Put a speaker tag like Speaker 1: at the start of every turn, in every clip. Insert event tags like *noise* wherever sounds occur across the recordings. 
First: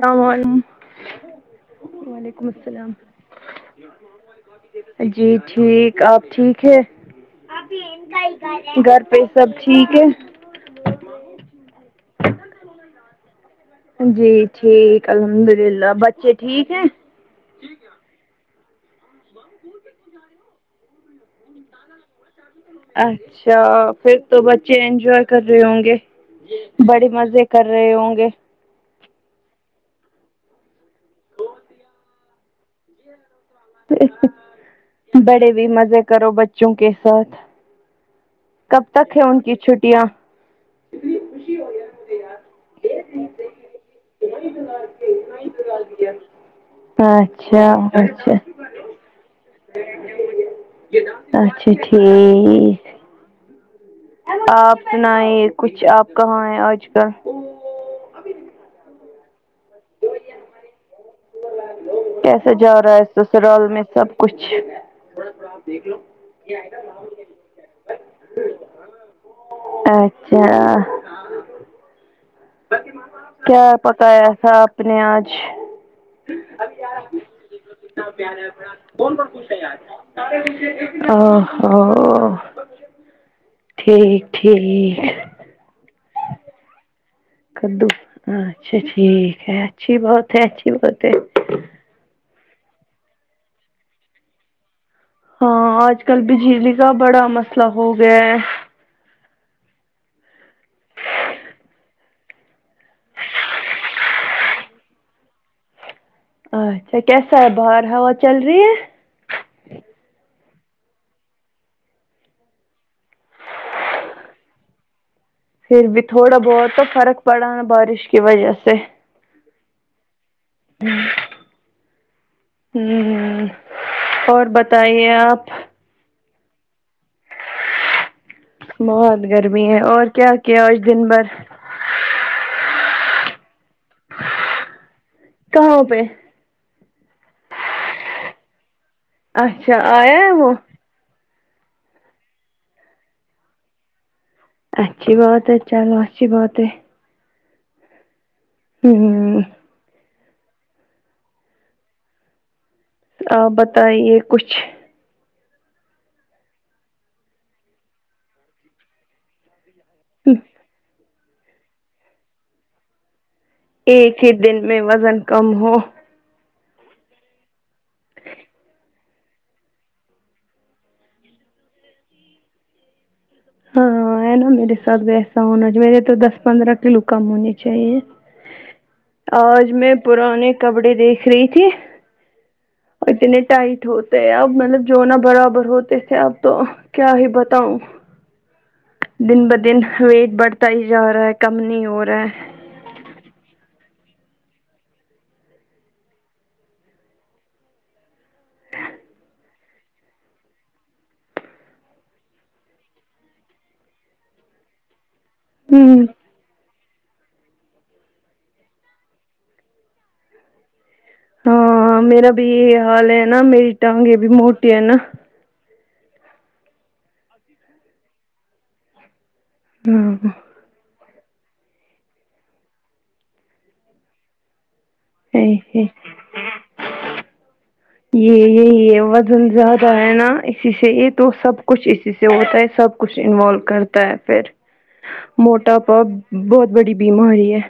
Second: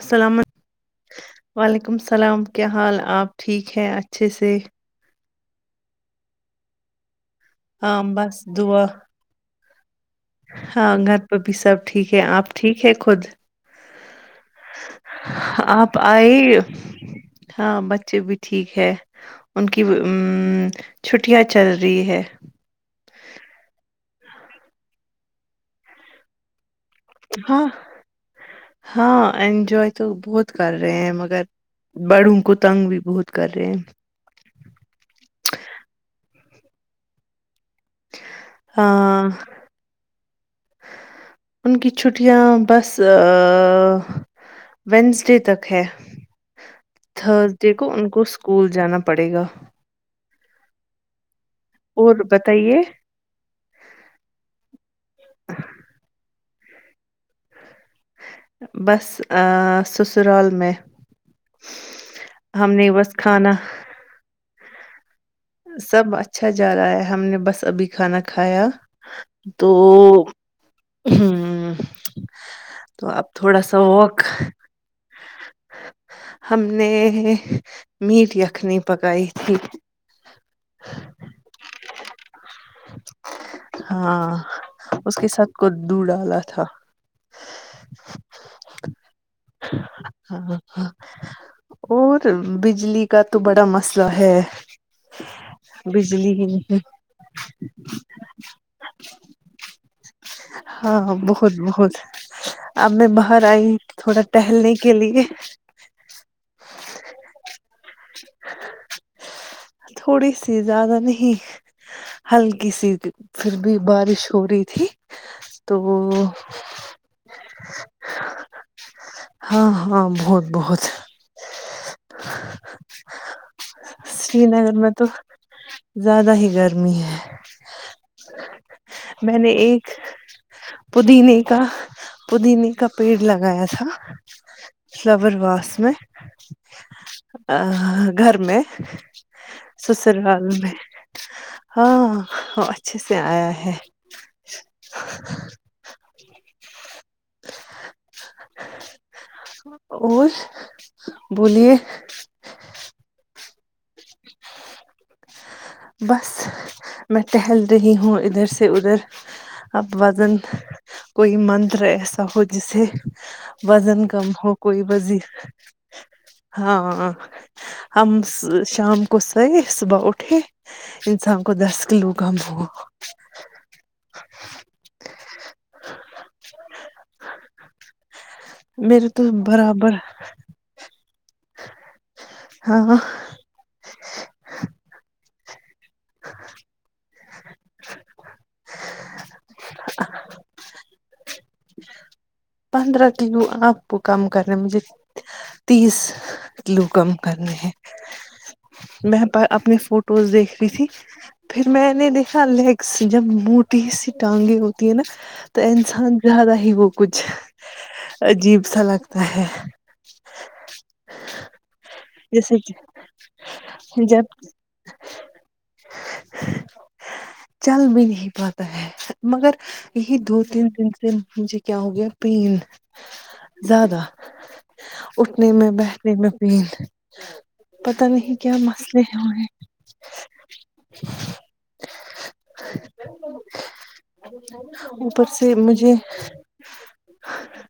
Speaker 1: السلام علے وعلیکم السلام کیا حال آپ ٹھیک ہیں اچھے سے
Speaker 2: جی ٹھیک آپ ٹھیک ہے
Speaker 1: ہاں بس دعا
Speaker 2: گھر پہ سب ٹھیک ہے
Speaker 1: ہاں گھر پہ بھی سب ٹھیک ہے آپ ٹھیک ہے خود
Speaker 2: جی ٹھیک الحمد للہ
Speaker 1: آپ
Speaker 2: بچے
Speaker 1: آئے
Speaker 2: ٹھیک ہیں
Speaker 1: ہاں بچے بھی ٹھیک ہے ان کی وہ اممم چھٹیاں چل رہی ہے
Speaker 2: اچھا پھر تو بچے انجوائے کر رہے ہوں گے بڑے مزے کر
Speaker 1: ہاں
Speaker 2: رہے ہوں گے
Speaker 1: ہاں انجوائے تو بہت کر رہے ہیں مگر بڑوں کو تنگ بھی بہت کر رہے ہیں
Speaker 2: بڑے بھی مزے کرو بچوں کے ساتھ کب تک ہے
Speaker 1: ہاں
Speaker 2: ان کی چھٹیاں
Speaker 1: ان کی چھٹیاں بس آ وینسڈے تک ہے تھرز
Speaker 2: اچھا
Speaker 1: ڈے کو ان کو
Speaker 2: اچھا
Speaker 1: اسکول جانا پڑے گا
Speaker 2: اچھا ٹھیک
Speaker 1: اور بتائیے
Speaker 2: آپ سنیں کچھ آپ کہاں ہیں آج کل
Speaker 1: بس ا سسرال میں
Speaker 2: کیسا
Speaker 1: ہم
Speaker 2: جا
Speaker 1: نے
Speaker 2: رہا ہے
Speaker 1: بس کھانا
Speaker 2: سسرال میں سب کچھ
Speaker 1: *inaudible* سب اچھا جا رہا ہے ہم نے بس ابھی کھانا کھایا تو
Speaker 2: اچھا
Speaker 1: ہمم توہ اب تھوڑا
Speaker 2: کیا
Speaker 1: سا ورک
Speaker 2: پکایا تھا آپ نے آج
Speaker 1: ہم نے میٹھی اخنی پکائی تھی
Speaker 2: اؤ ہو ٹھیک
Speaker 1: ہاں
Speaker 2: ٹھیک
Speaker 1: اس کے ساتھ کدو ڈالا تھا
Speaker 2: کدو اچھا ٹھیک ہے اچھی بات ہے
Speaker 1: ہاں
Speaker 2: اچھی بات ہے
Speaker 1: اور بجلی کا تو بڑا مسئلہ ہے
Speaker 2: ہاں آج کل
Speaker 1: ہی
Speaker 2: بجلی
Speaker 1: نہیں
Speaker 2: کا بڑا مسئلہ ہو گیا ہے
Speaker 1: ہاں بہت بہت اب میں باہر آئی تھوڑا ٹہلنے کے لیے
Speaker 2: اچھا کیسا ہے باہر ہوا چل رہی ہے
Speaker 1: تھوڑی سی زیادہ نہیں ہلکی سی پھر بھی بارش ہو رہی تھی تو
Speaker 2: پھر بھی تھوڑا بہت تو فرق پڑا ہے بارش کی وجہ سے
Speaker 1: ہاں ہاں بہت بہت
Speaker 2: ہمم اور
Speaker 1: سری نگر میں تو
Speaker 2: بتائیے آپ
Speaker 1: زیادہ ہی گرمی ہے
Speaker 2: بہت
Speaker 1: میں نے
Speaker 2: گرمی ہے
Speaker 1: ایک
Speaker 2: اور کیا کیا آج دن بھر
Speaker 1: پودینے کا پودینے کا پیڑ لگایا تھا فلاور واس
Speaker 2: کہاں
Speaker 1: میں
Speaker 2: پہ
Speaker 1: ا گھر میں
Speaker 2: اچھا آیا ہے
Speaker 1: سسرال
Speaker 2: وہ
Speaker 1: میں ہاں اچھے سے آیا ہے
Speaker 2: اچھی بات ہے چلو اچھی بات ہے
Speaker 1: *inaudible*
Speaker 2: ہوں
Speaker 1: اور بولیے
Speaker 2: آپ بتائیے کچھ
Speaker 1: بس میں ٹہل رہی ہوں ادھر سے ادھر اب
Speaker 2: ہم،
Speaker 1: وزن کوئی منتر ایسا ہو جسے وزن
Speaker 2: ایک
Speaker 1: کم
Speaker 2: ہی
Speaker 1: ہو
Speaker 2: دن میں
Speaker 1: کوئی وز
Speaker 2: وزن کم ہو
Speaker 1: ہاں ہم شام کوسئے ہیں صبح اٹھ کے انسان کو دس کلو کا بھوگ
Speaker 2: ہاں ہے نا میرے ساتھ ویسا ہونااہ میرے تو دس پندرہ کلو کم ہونی چاہیے
Speaker 1: میرے تو
Speaker 2: آج میں
Speaker 1: برابر
Speaker 2: پرانے کپڑے دیکھ رہی تھی
Speaker 1: ہاں
Speaker 2: اور اتنے ٹائی ٹ ہوتے اب مطلب جونا برابر ہوتے تھے اب تو کیا ہی بتاؤں دن ب دن ویٹ بڑھتا ہی جا رہا ہے کم نہیں ہو رہا ہے
Speaker 1: پندرہ کلو آپ کو کم کرنے مجھے تیس کلو کم کرنے ہیں میں پر اپنی فوٹوز دیکھ رہی تھی پھر میں نے دیکھا لیگس جب موٹی سی ٹانگیں ہوتی ہے نا تو
Speaker 2: ہوں
Speaker 1: انسان زیادہ ہی وہ کچھ عجیب سا لگتا ہے
Speaker 2: ہاں میرا بھی
Speaker 1: جیسے
Speaker 2: یہ حال ہے نا میری ٹانگے
Speaker 1: جب
Speaker 2: بھی موٹی ہے نا
Speaker 1: چل بھی نہیں پات ہے مگر
Speaker 2: ہاں
Speaker 1: یہی دو تین دن ن مجھے کیا ہو گیا پین زیادہ اٹھنے میں
Speaker 2: یہی
Speaker 1: بیٹھنے میں پین پتا نہیں
Speaker 2: یہ
Speaker 1: کیا
Speaker 2: یہی
Speaker 1: مسئلے ہوئے
Speaker 2: وزن زیادہ ہے نا اسی سے یہ تو سب کچھ اسی سے ہوتا ہے سب کچھ انوالو کرتا ہے پھر
Speaker 1: اوپر سے
Speaker 2: موٹا
Speaker 1: مجھے
Speaker 2: پا بہت بڑی بیماری ہے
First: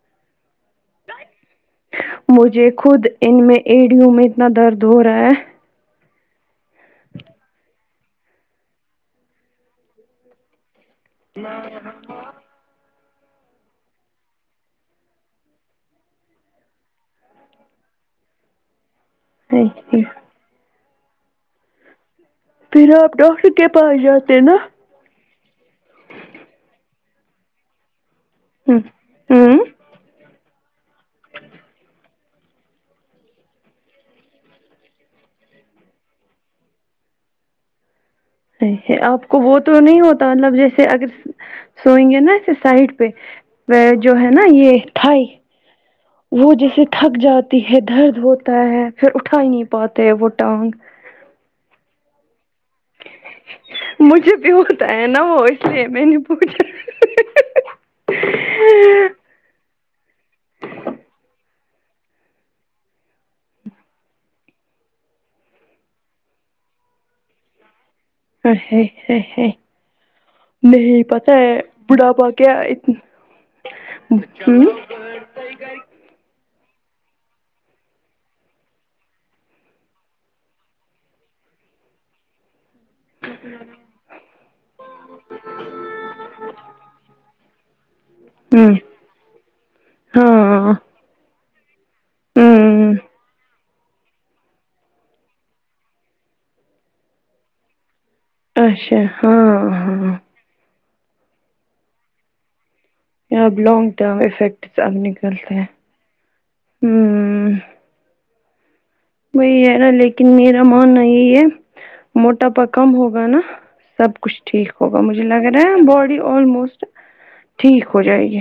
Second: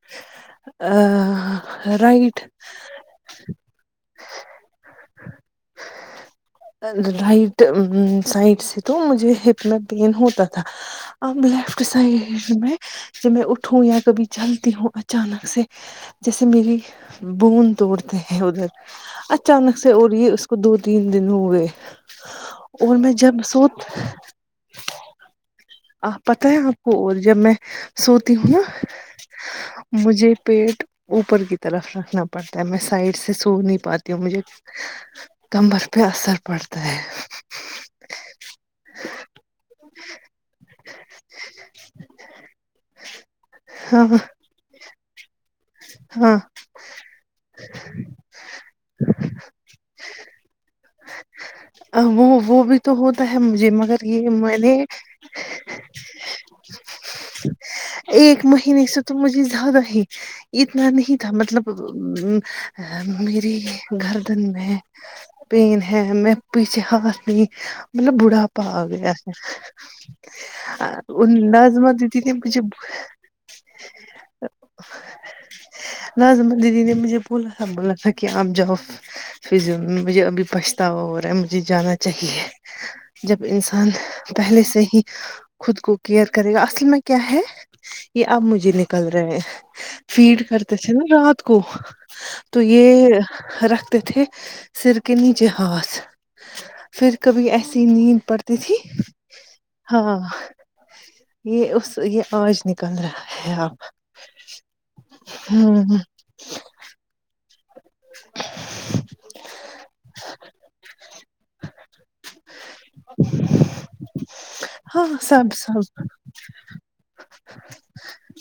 Speaker 1: آ
Speaker 2: مجھے خود ان میں ایڑیوں میں اتنا درد ہو رہا ہے
Speaker 1: رائٹ سائڈ سے تو مجھے ہپ میں پین ہوتا تھا اب لیفٹ سائڈ ہپ میں جب میں اٹھوں یا کبھی چلتی ہوں اچانک سے جیسے میری بون توڑدے ادھر اچانک سے اور رہی اس کو دو تین دن ہو ئے اور میں جب سوت
Speaker 2: تے نا
Speaker 1: آپ پتہ ہے آپ کو اور جب میں سوتی ہوں نا
Speaker 2: ہوں
Speaker 1: مجھے پیٹ اوپر کی طرف رکھنا پڑتا ہے میں سائڈ سے سو نہیں پاتی ہوں مجھے کمبر پہ اثر پڑتا ہے
Speaker 2: صحیح ہے ا آپ کو وہ تو نہیں ہوت مطلب جیسے اگر سوئیں گے نا ایسے سائڈ پہ
Speaker 1: ہاں
Speaker 2: جو ہے نا یہ تھائی
Speaker 1: ہاں
Speaker 2: وہ جیسے تھک جاتی ہے درد ہوتا ہے پھر اٹھا ہی نہیں پاتے ہیں وہ ٹانگ
Speaker 1: وہ وہ بھی تو ہوتا ہے مجھے مگر یہ
Speaker 2: مجھے بھی
Speaker 1: میں نے
Speaker 2: ہوتا ہے نا وہ اس لیے میں نے پوچھا
Speaker 1: ایک مہینے سے تو مجھے زیادہ ہی اتنا نہیں تھا مطلب میری گردن میں پین ہے ہمیں پیچھے حواستی مطلب بڑھا پا آ گیا ہے
Speaker 2: نہیں
Speaker 1: ان
Speaker 2: پتا ہے
Speaker 1: ناظمہ دیدی
Speaker 2: بڑھاپا
Speaker 1: کے
Speaker 2: کیا
Speaker 1: پیچھے *inaudible*
Speaker 2: ہوں
Speaker 1: نظمہ دیدی نے مجھے بولا تھا بولا تھا کہ آپ جاؤ فزیو میں مجھے ابھی پچھتاوا ہو رہا ہے مجھے جانا چاہیے جب انسان پہلے سے ہی خود کو کیئر کرے گا اصل میں کیا ہے یہ اب مجھے لے نکل رہے فیڈ
Speaker 2: ہاں
Speaker 1: کرتے تھے نا رات کو تو
Speaker 2: ہوں
Speaker 1: یہ رکھتے تھے سر کے نیچے ہاتھ پھر کبھی ایسی نیند پر تی تھی
Speaker 2: اچھا ہاں
Speaker 1: ہاں یہ اس یہ آج نہیں
Speaker 2: یہ اب لانگ ٹرم افیکٹس اب نکلتے رہے ہیں
Speaker 1: ہ
Speaker 2: ہمم وہی ہے نہ لیکن میرا ماننا یہی ہے موٹاپا کم ہوگا نا سب کچھ ٹھیک ہوگا
Speaker 1: ہاں
Speaker 2: مجھے لگ
Speaker 1: سب
Speaker 2: رہا ہے
Speaker 1: سب
Speaker 2: باڈی آلموسٹ ٹھیک ہو جائے گی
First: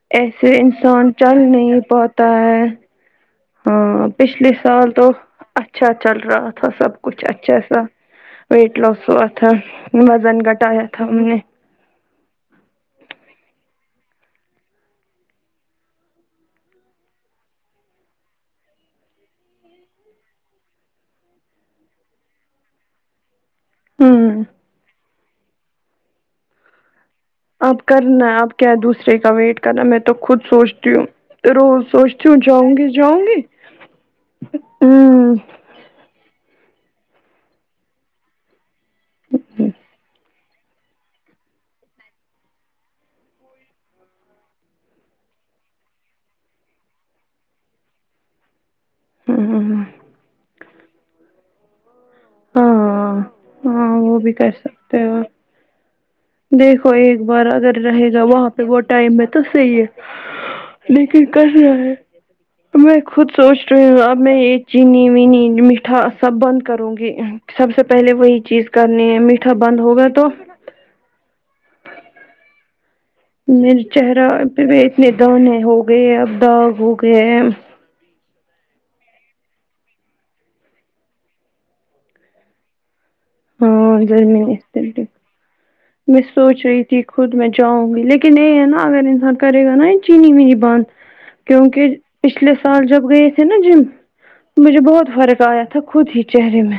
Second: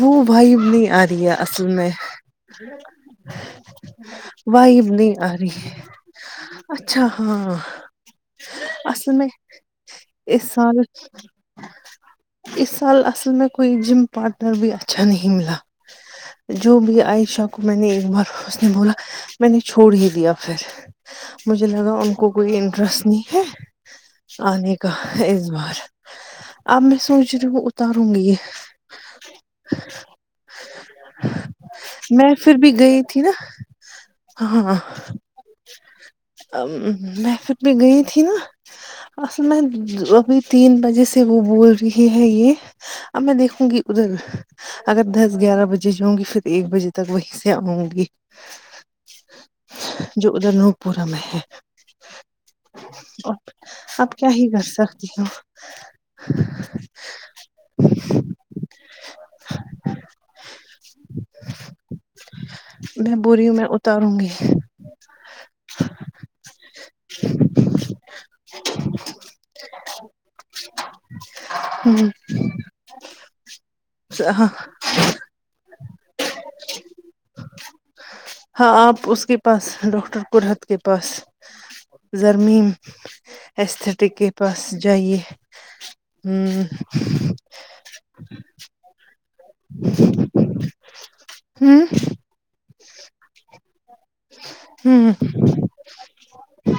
Speaker 1: وہ
Speaker 2: ایسے
Speaker 1: وائب نہیں آ
Speaker 2: انسان
Speaker 1: رہی ہے
Speaker 2: چاہے
Speaker 1: اصل
Speaker 2: نہیں
Speaker 1: میں
Speaker 2: پاتا ہے ہاں پچھلے
Speaker 1: وائب
Speaker 2: سال تو
Speaker 1: نہیں آ رہی ہے
Speaker 2: اچھا چل رہا تھا سب
Speaker 1: اچھا
Speaker 2: کچھ
Speaker 1: ہاں
Speaker 2: اچھا سا ویٹ لوس
Speaker 1: اصل
Speaker 2: ہوا
Speaker 1: میں
Speaker 2: تھا وزن
Speaker 1: اس سال
Speaker 2: گٹایا تھا ہم نے
Speaker 1: اس سال اصل میں کوئی جم پارٹنر بھی اچھا نہیں ملا جو بھی عائشہ کو میں نے ایک بار اس نے بولا میں نے چھوڑ ہی دیا پھر مجھے لگا ان کو کوئی انٹرسٹ نہیں ہے
Speaker 2: ہوں
Speaker 1: آنے کا ہےاس بار اب میں سوچ رہی ہوں
Speaker 2: اب
Speaker 1: اتاروں
Speaker 2: کرنا
Speaker 1: گی
Speaker 2: ہے اب کیا ہے دوسرے کا ویٹ کرنا میں تو خود سوچتی ہوں روز سوچتی
Speaker 1: میں
Speaker 2: ہوں
Speaker 1: پھر
Speaker 2: جاؤں
Speaker 1: بھی
Speaker 2: گی
Speaker 1: گئی تھی
Speaker 2: جاؤں
Speaker 1: نا
Speaker 2: گی
Speaker 1: ہاں
Speaker 2: ہوں
Speaker 1: میں پھر بھی گئی تھی نا اصل میں ابھی تین بجے سے وہ بول رہی ہے یہ اب میں دیکھوں گی ادھر اگر دس گیارہ بجے جاؤں گی پھر ایک بجے تک وہیں سے آؤں گی
Speaker 2: ہم ہم ہم
Speaker 1: جو ادھر نوک پورا میں ہے
Speaker 2: ہاں ہاں
Speaker 1: اپ
Speaker 2: وہ
Speaker 1: کیا
Speaker 2: بھی
Speaker 1: ہی کر
Speaker 2: سکتے
Speaker 1: سکتی ہو
Speaker 2: دیکھو ایک بار اگر رہے گا وہاں پہ وہ ٹائم ہے تو صحیح ہے لیکن کر رہ ہے میں خود
Speaker 1: بوری میں
Speaker 2: سوچ رہی ہوں اب
Speaker 1: اتاروں گی
Speaker 2: میں ایک چینی وینی میٹھا سب بند کرو گی سب سے پہلے وہی چیز کرنی ہے میٹھا بند ہوگا تو
Speaker 1: ہاں جی
Speaker 2: میرے چہرہ پہ اتنے دان ہو گئے اب داغ ہو گئے ہیں
Speaker 1: ہاں آپ اس کے پاس ڈاکٹر کررہت کے پاس زرمیم
Speaker 2: ہاں
Speaker 1: اسٹیک کے
Speaker 2: گرمی
Speaker 1: پاس
Speaker 2: نے،
Speaker 1: جائیے
Speaker 2: میں
Speaker 1: ہ
Speaker 2: سوچ رہی تھی خود میں جاؤں گی لیکن یہ ہے نا اگر انسان کرے گا نا یہ چینی وینی بانند
Speaker 1: ہ
Speaker 2: کیونکہ پچھلے سال جب گئے تھے نا جیم مجھے بہت
Speaker 1: ہوں
Speaker 2: فرق آیا تھا خود ہی چہرے میں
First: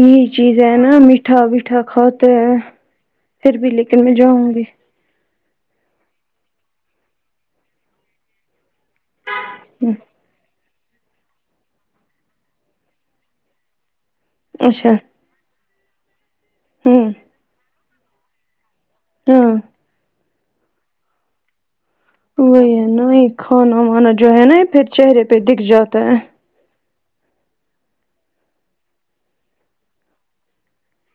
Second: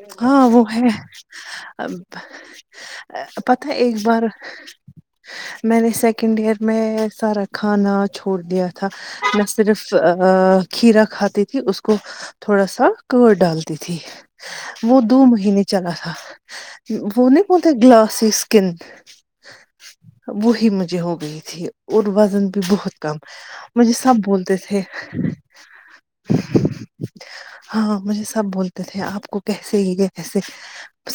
Speaker 2: یہی
Speaker 1: ہاں
Speaker 2: چیز
Speaker 1: وہ
Speaker 2: ہے نا میٹھا ویٹھا کھاتے ہیں پھر
Speaker 1: پتہ
Speaker 2: بھی
Speaker 1: ہے ایک
Speaker 2: لیکن میں
Speaker 1: بار
Speaker 2: جاؤں گی
Speaker 1: میں نے سیکنڈ ایئر میں سارا کھانا چھوڑ دیا تھا میں صرف کھیرا کھاتی تھی اس کو تھوڑا سا کارڈ ڈالتی تھی
Speaker 2: اچھا
Speaker 1: وہ دو مہینے چلا تھا
Speaker 2: ہوں
Speaker 1: وہ نہیں بولتے گلاسی اسکن
Speaker 2: ہاں
Speaker 1: وہی مجھے ہو گئی تھی اور وزن بھی
Speaker 2: وہی ہے
Speaker 1: بہت
Speaker 2: نا
Speaker 1: کم
Speaker 2: یہ کھانا
Speaker 1: مجھے
Speaker 2: وانا
Speaker 1: سب
Speaker 2: جو ہے نا
Speaker 1: بولتے تھے
Speaker 2: پھر چہرے پہ دکھ جاتا ہے
Speaker 1: ہاں مجھے سب بولتے تھے آپ کو کیسے یہ کیسے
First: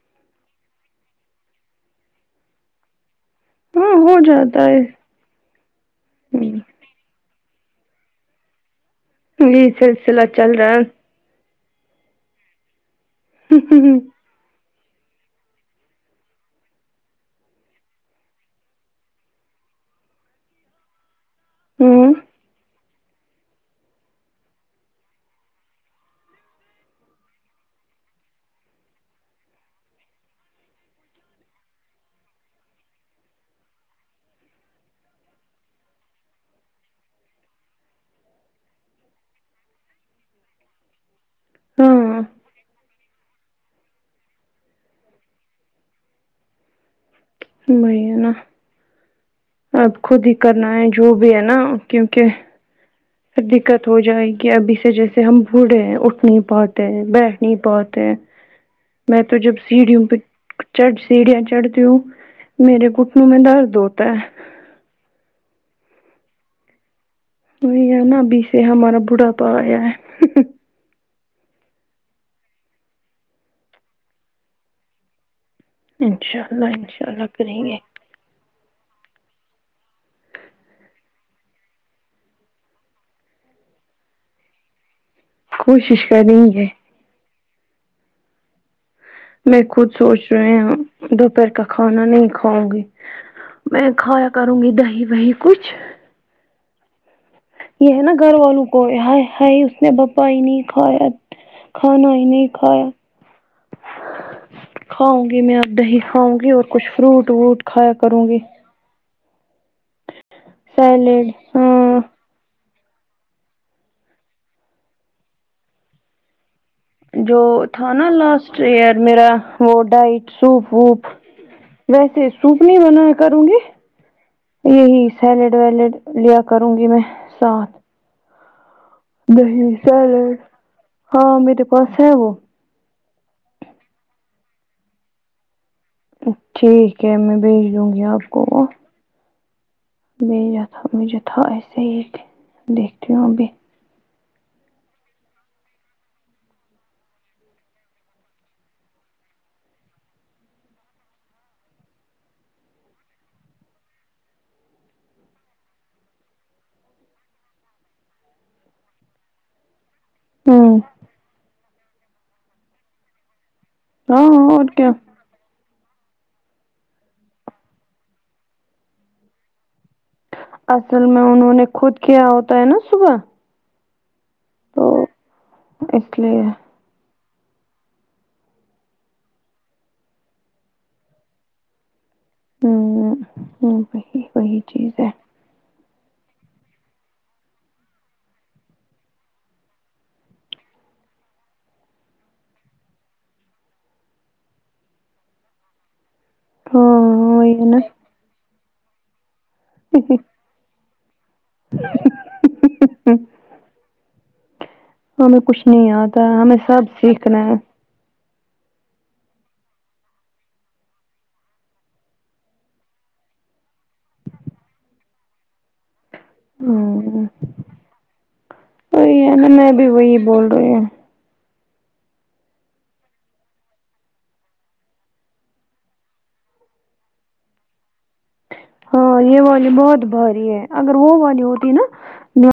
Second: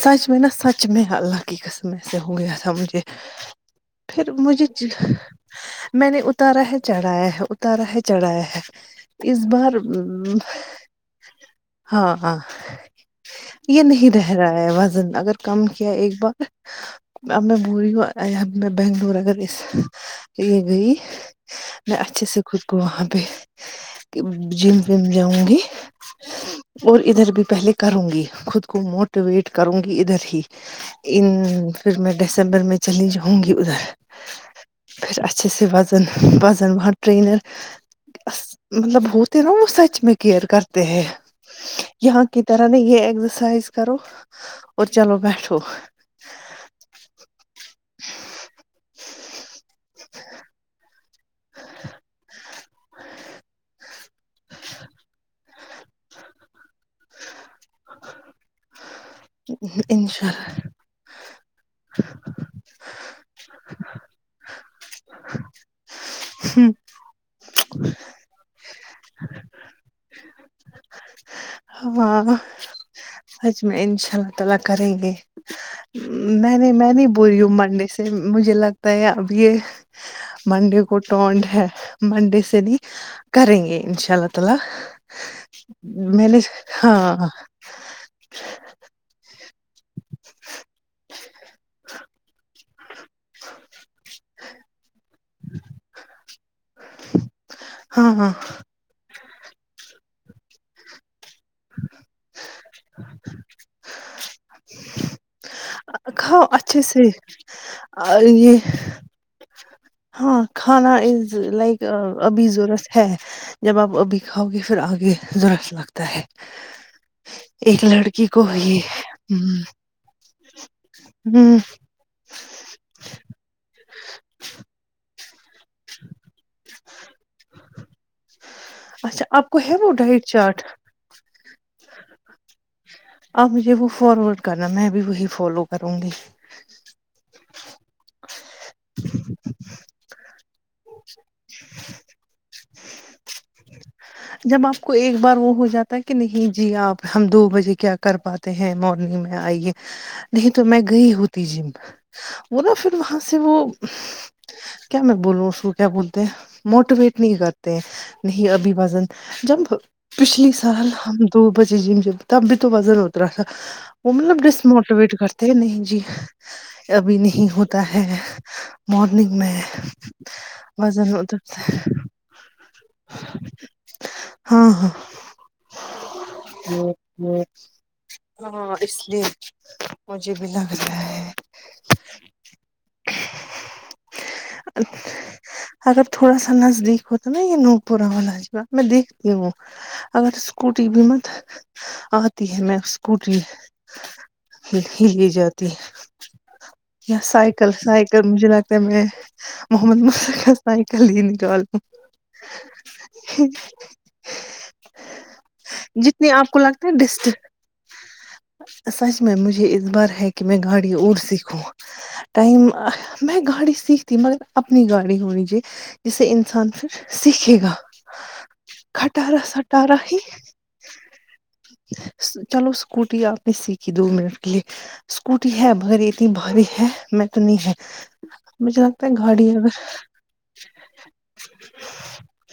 Speaker 1: سچ میں نا سچ میں اللہ کی قسم سے ہو گیا تھا مجھے
Speaker 2: ہاں ہو
Speaker 1: پھر
Speaker 2: جاتا
Speaker 1: مجھے
Speaker 2: ہے
Speaker 1: میں نے
Speaker 2: ہ
Speaker 1: اتارا ہے چڑھایا ہے اتارا ہے چڑھایا ہے اس
Speaker 2: یہ
Speaker 1: بار
Speaker 2: سلسلہ چل رہا ہے
Speaker 1: ہاں ہاں یہ نہیں رہ را وزن اگر کم کیا ایک بار اب میں بول رہی ہوں میں بنگلور اگر یہ گئی میں
Speaker 2: ہ
Speaker 1: اچھے س خود کو وہاں پہ جم وم جاؤں گی اور ادھر بھی پہلے کروں گی خود کو موٹیویٹ کروں گی ادھر ہی ان پھر میں دسمبر میں چلی جاؤ گی ادھر پھر اچھے سے وزن وزن وہاں ٹرینر مطلب ہوتے نا وہ سچ میں کیئر کرتے ہیں
Speaker 2: ہاں
Speaker 1: یہاں کی طرح نہیں ہے ایکسرسائز کرو اور چلو بیٹھو
Speaker 2: وہی ہے نہ اپ خود ہی کرنا ہے جو بھی ہے نا کیونکہ پھر دقت ہو جائے گی ابھی سے جیسے ہم بوڑھے ہیں اٹھ نہیں پاتے بیٹھ نہیں پاتے میں تو جب سیڑھیوں پے
Speaker 1: انشاء
Speaker 2: چڑ سیڑیا چڑھتی ہو میرے گھٹنے میں درد ہوتا ہے
Speaker 1: ہوں
Speaker 2: وہی ہے نا ابھی سے ہمارا بڑھا پا آیا ہے
Speaker 1: ہاں سچ میں انشاء اللہ تعالی کریں گے
Speaker 2: انشاء
Speaker 1: میں نے
Speaker 2: اللہ
Speaker 1: میں
Speaker 2: انشاء
Speaker 1: نہیں
Speaker 2: اللہ
Speaker 1: بولی ہوں
Speaker 2: کریں گے
Speaker 1: مونڈے سے مجھے لگتا ہے اب یہ مڈے کو ٹونٹ ہے مونڈے سے نی کرے گے انشاء اللہ تعالی
Speaker 2: کوشش
Speaker 1: میں نے
Speaker 2: کریں گے
Speaker 1: ہاں *inaudible*
Speaker 2: میں خود سوچ رہے ہ دوپہر کا کھانا نہیں کھاؤں گی میں نے کھایا کروں گی دہی وہی کچھ
Speaker 1: *inaudible*
Speaker 2: یہ ہے
Speaker 1: ہاں
Speaker 2: نا
Speaker 1: ہاں
Speaker 2: گھر والوں کو ہے ہائی ہائی اس نے بتا ہی نہیں کھایا کھانا ہی نہیں کھایا کھاؤں گی میں اب دہی کھاؤں
Speaker 1: کھاؤ
Speaker 2: گی اور
Speaker 1: اچھے
Speaker 2: کچھ
Speaker 1: سے
Speaker 2: فروٹ وروٹ کھایا کروں گی
Speaker 1: یہ ہاں کھانا
Speaker 2: سیلیڈ
Speaker 1: از لائک
Speaker 2: ہاں
Speaker 1: ابھی ضورت ہے جب آپ ابھی کھاؤ گے پھر آگے زورت لگتا ہے
Speaker 2: جو
Speaker 1: ایک
Speaker 2: تھا نا
Speaker 1: لڑکی کو
Speaker 2: لاسٹ
Speaker 1: یہ
Speaker 2: ایئر میرا وہ
Speaker 1: ہ
Speaker 2: ڈائٹ سوپ ووپ
Speaker 1: ہ
Speaker 2: ویسے سوپ نہیں بنایا کروں گی یہی سیلیڈ ویلیڈ لیا کروں گی میں ساتھ
Speaker 1: اچھا آپ کو
Speaker 2: دہی
Speaker 1: ہے وہ ڈائٹ
Speaker 2: سیلیڈ
Speaker 1: چاٹ
Speaker 2: ہاں میرے پاس ہے وہ
Speaker 1: اپ مجھے وہ فارورڈ کرنا میں بھی وہی فالو کروں گی
Speaker 2: ٹھیک ہے میں بھیج دوں گی آپ کو وہ ب تھا مجھے تھا ایسے ہی ایک دیکھتی ہوں بھی
Speaker 1: جب آپ کو ایک بار وہ ہو جاتا ہے کہ نہیں جی آپ ہم دو بجے کیا کر پاتے ہیں مارننگ میں آئیے نہیں تو میں گئی ہوتی جم وہ ن پھر وہاں سے وہ کیا میں بولوں اس تو کیا بولتے ہیں موٹیویٹ نہیں کرتے نہیں ابھی وزن جب پچھلی
Speaker 2: ہوں
Speaker 1: سال ہم دو بجے جم ج تب بھی تو وزن ات رہا تھا وہ
Speaker 2: ہاں
Speaker 1: مطلب
Speaker 2: ہاں اور کیا
Speaker 1: ڈسموٹیویٹ کر نہیں جی ابھی نہیں ہوتا ہے مارننگ میں
Speaker 2: اصل
Speaker 1: وزن
Speaker 2: میں انہوں
Speaker 1: اترتا
Speaker 2: نے
Speaker 1: ہے۔
Speaker 2: خود کیا ہوتا ہے نا صبح
Speaker 1: ہاں ہاں
Speaker 2: تو اس لیے
Speaker 1: ہمم ہاں اس لیے مجھے بھی لگ رہا ہے
Speaker 2: ہوں ہمم وہی وہی چیز ہے
Speaker 1: اگر تھوڑا سا نزدیک ہو تو نا یہ نو پورا ہوا نجبہ میں دیکھتی ہوں اگر اسکوٹی بھی مت آتی ہے میں اسکوٹی *unintelligible* یہ جاتی یا
Speaker 2: ہاں وہی ہے
Speaker 1: سائیکل سائیکل مجھے لگتا ہے میں محمد مجھ سائیکل ہی نکال دو
Speaker 2: نا ہمیں کچھ نہیں آتا ہمیں سب
Speaker 1: لگتا ہے ڈسٹ
Speaker 2: سیکھنا ہے
Speaker 1: سچ میں مجھے اس بار ہے کہ میں گاڑی اور سیکھوں ٹائم میں گاڑی سیکھتی مگر اپنی گاڑی ہونی چاہے جسے انسان پھر
Speaker 2: ہمم
Speaker 1: سیکھے گا
Speaker 2: وہی ہے
Speaker 1: خٹارا
Speaker 2: نا میں بھی
Speaker 1: سٹارا
Speaker 2: وہی
Speaker 1: ہی
Speaker 2: بول رہی ہوں
Speaker 1: چلو اسکوٹی آپ نے سیکھی دو منٹ کے لیے اسکوٹی ہے بھرے اتنی بھاری ہے میں تو نہیں ہے مجھے پ
Speaker 2: ہاں یہ
Speaker 1: گڑی ہیں
Speaker 2: والی
Speaker 1: بس
Speaker 2: بہت بھاری ہے اگر وہ والی ہوتی نا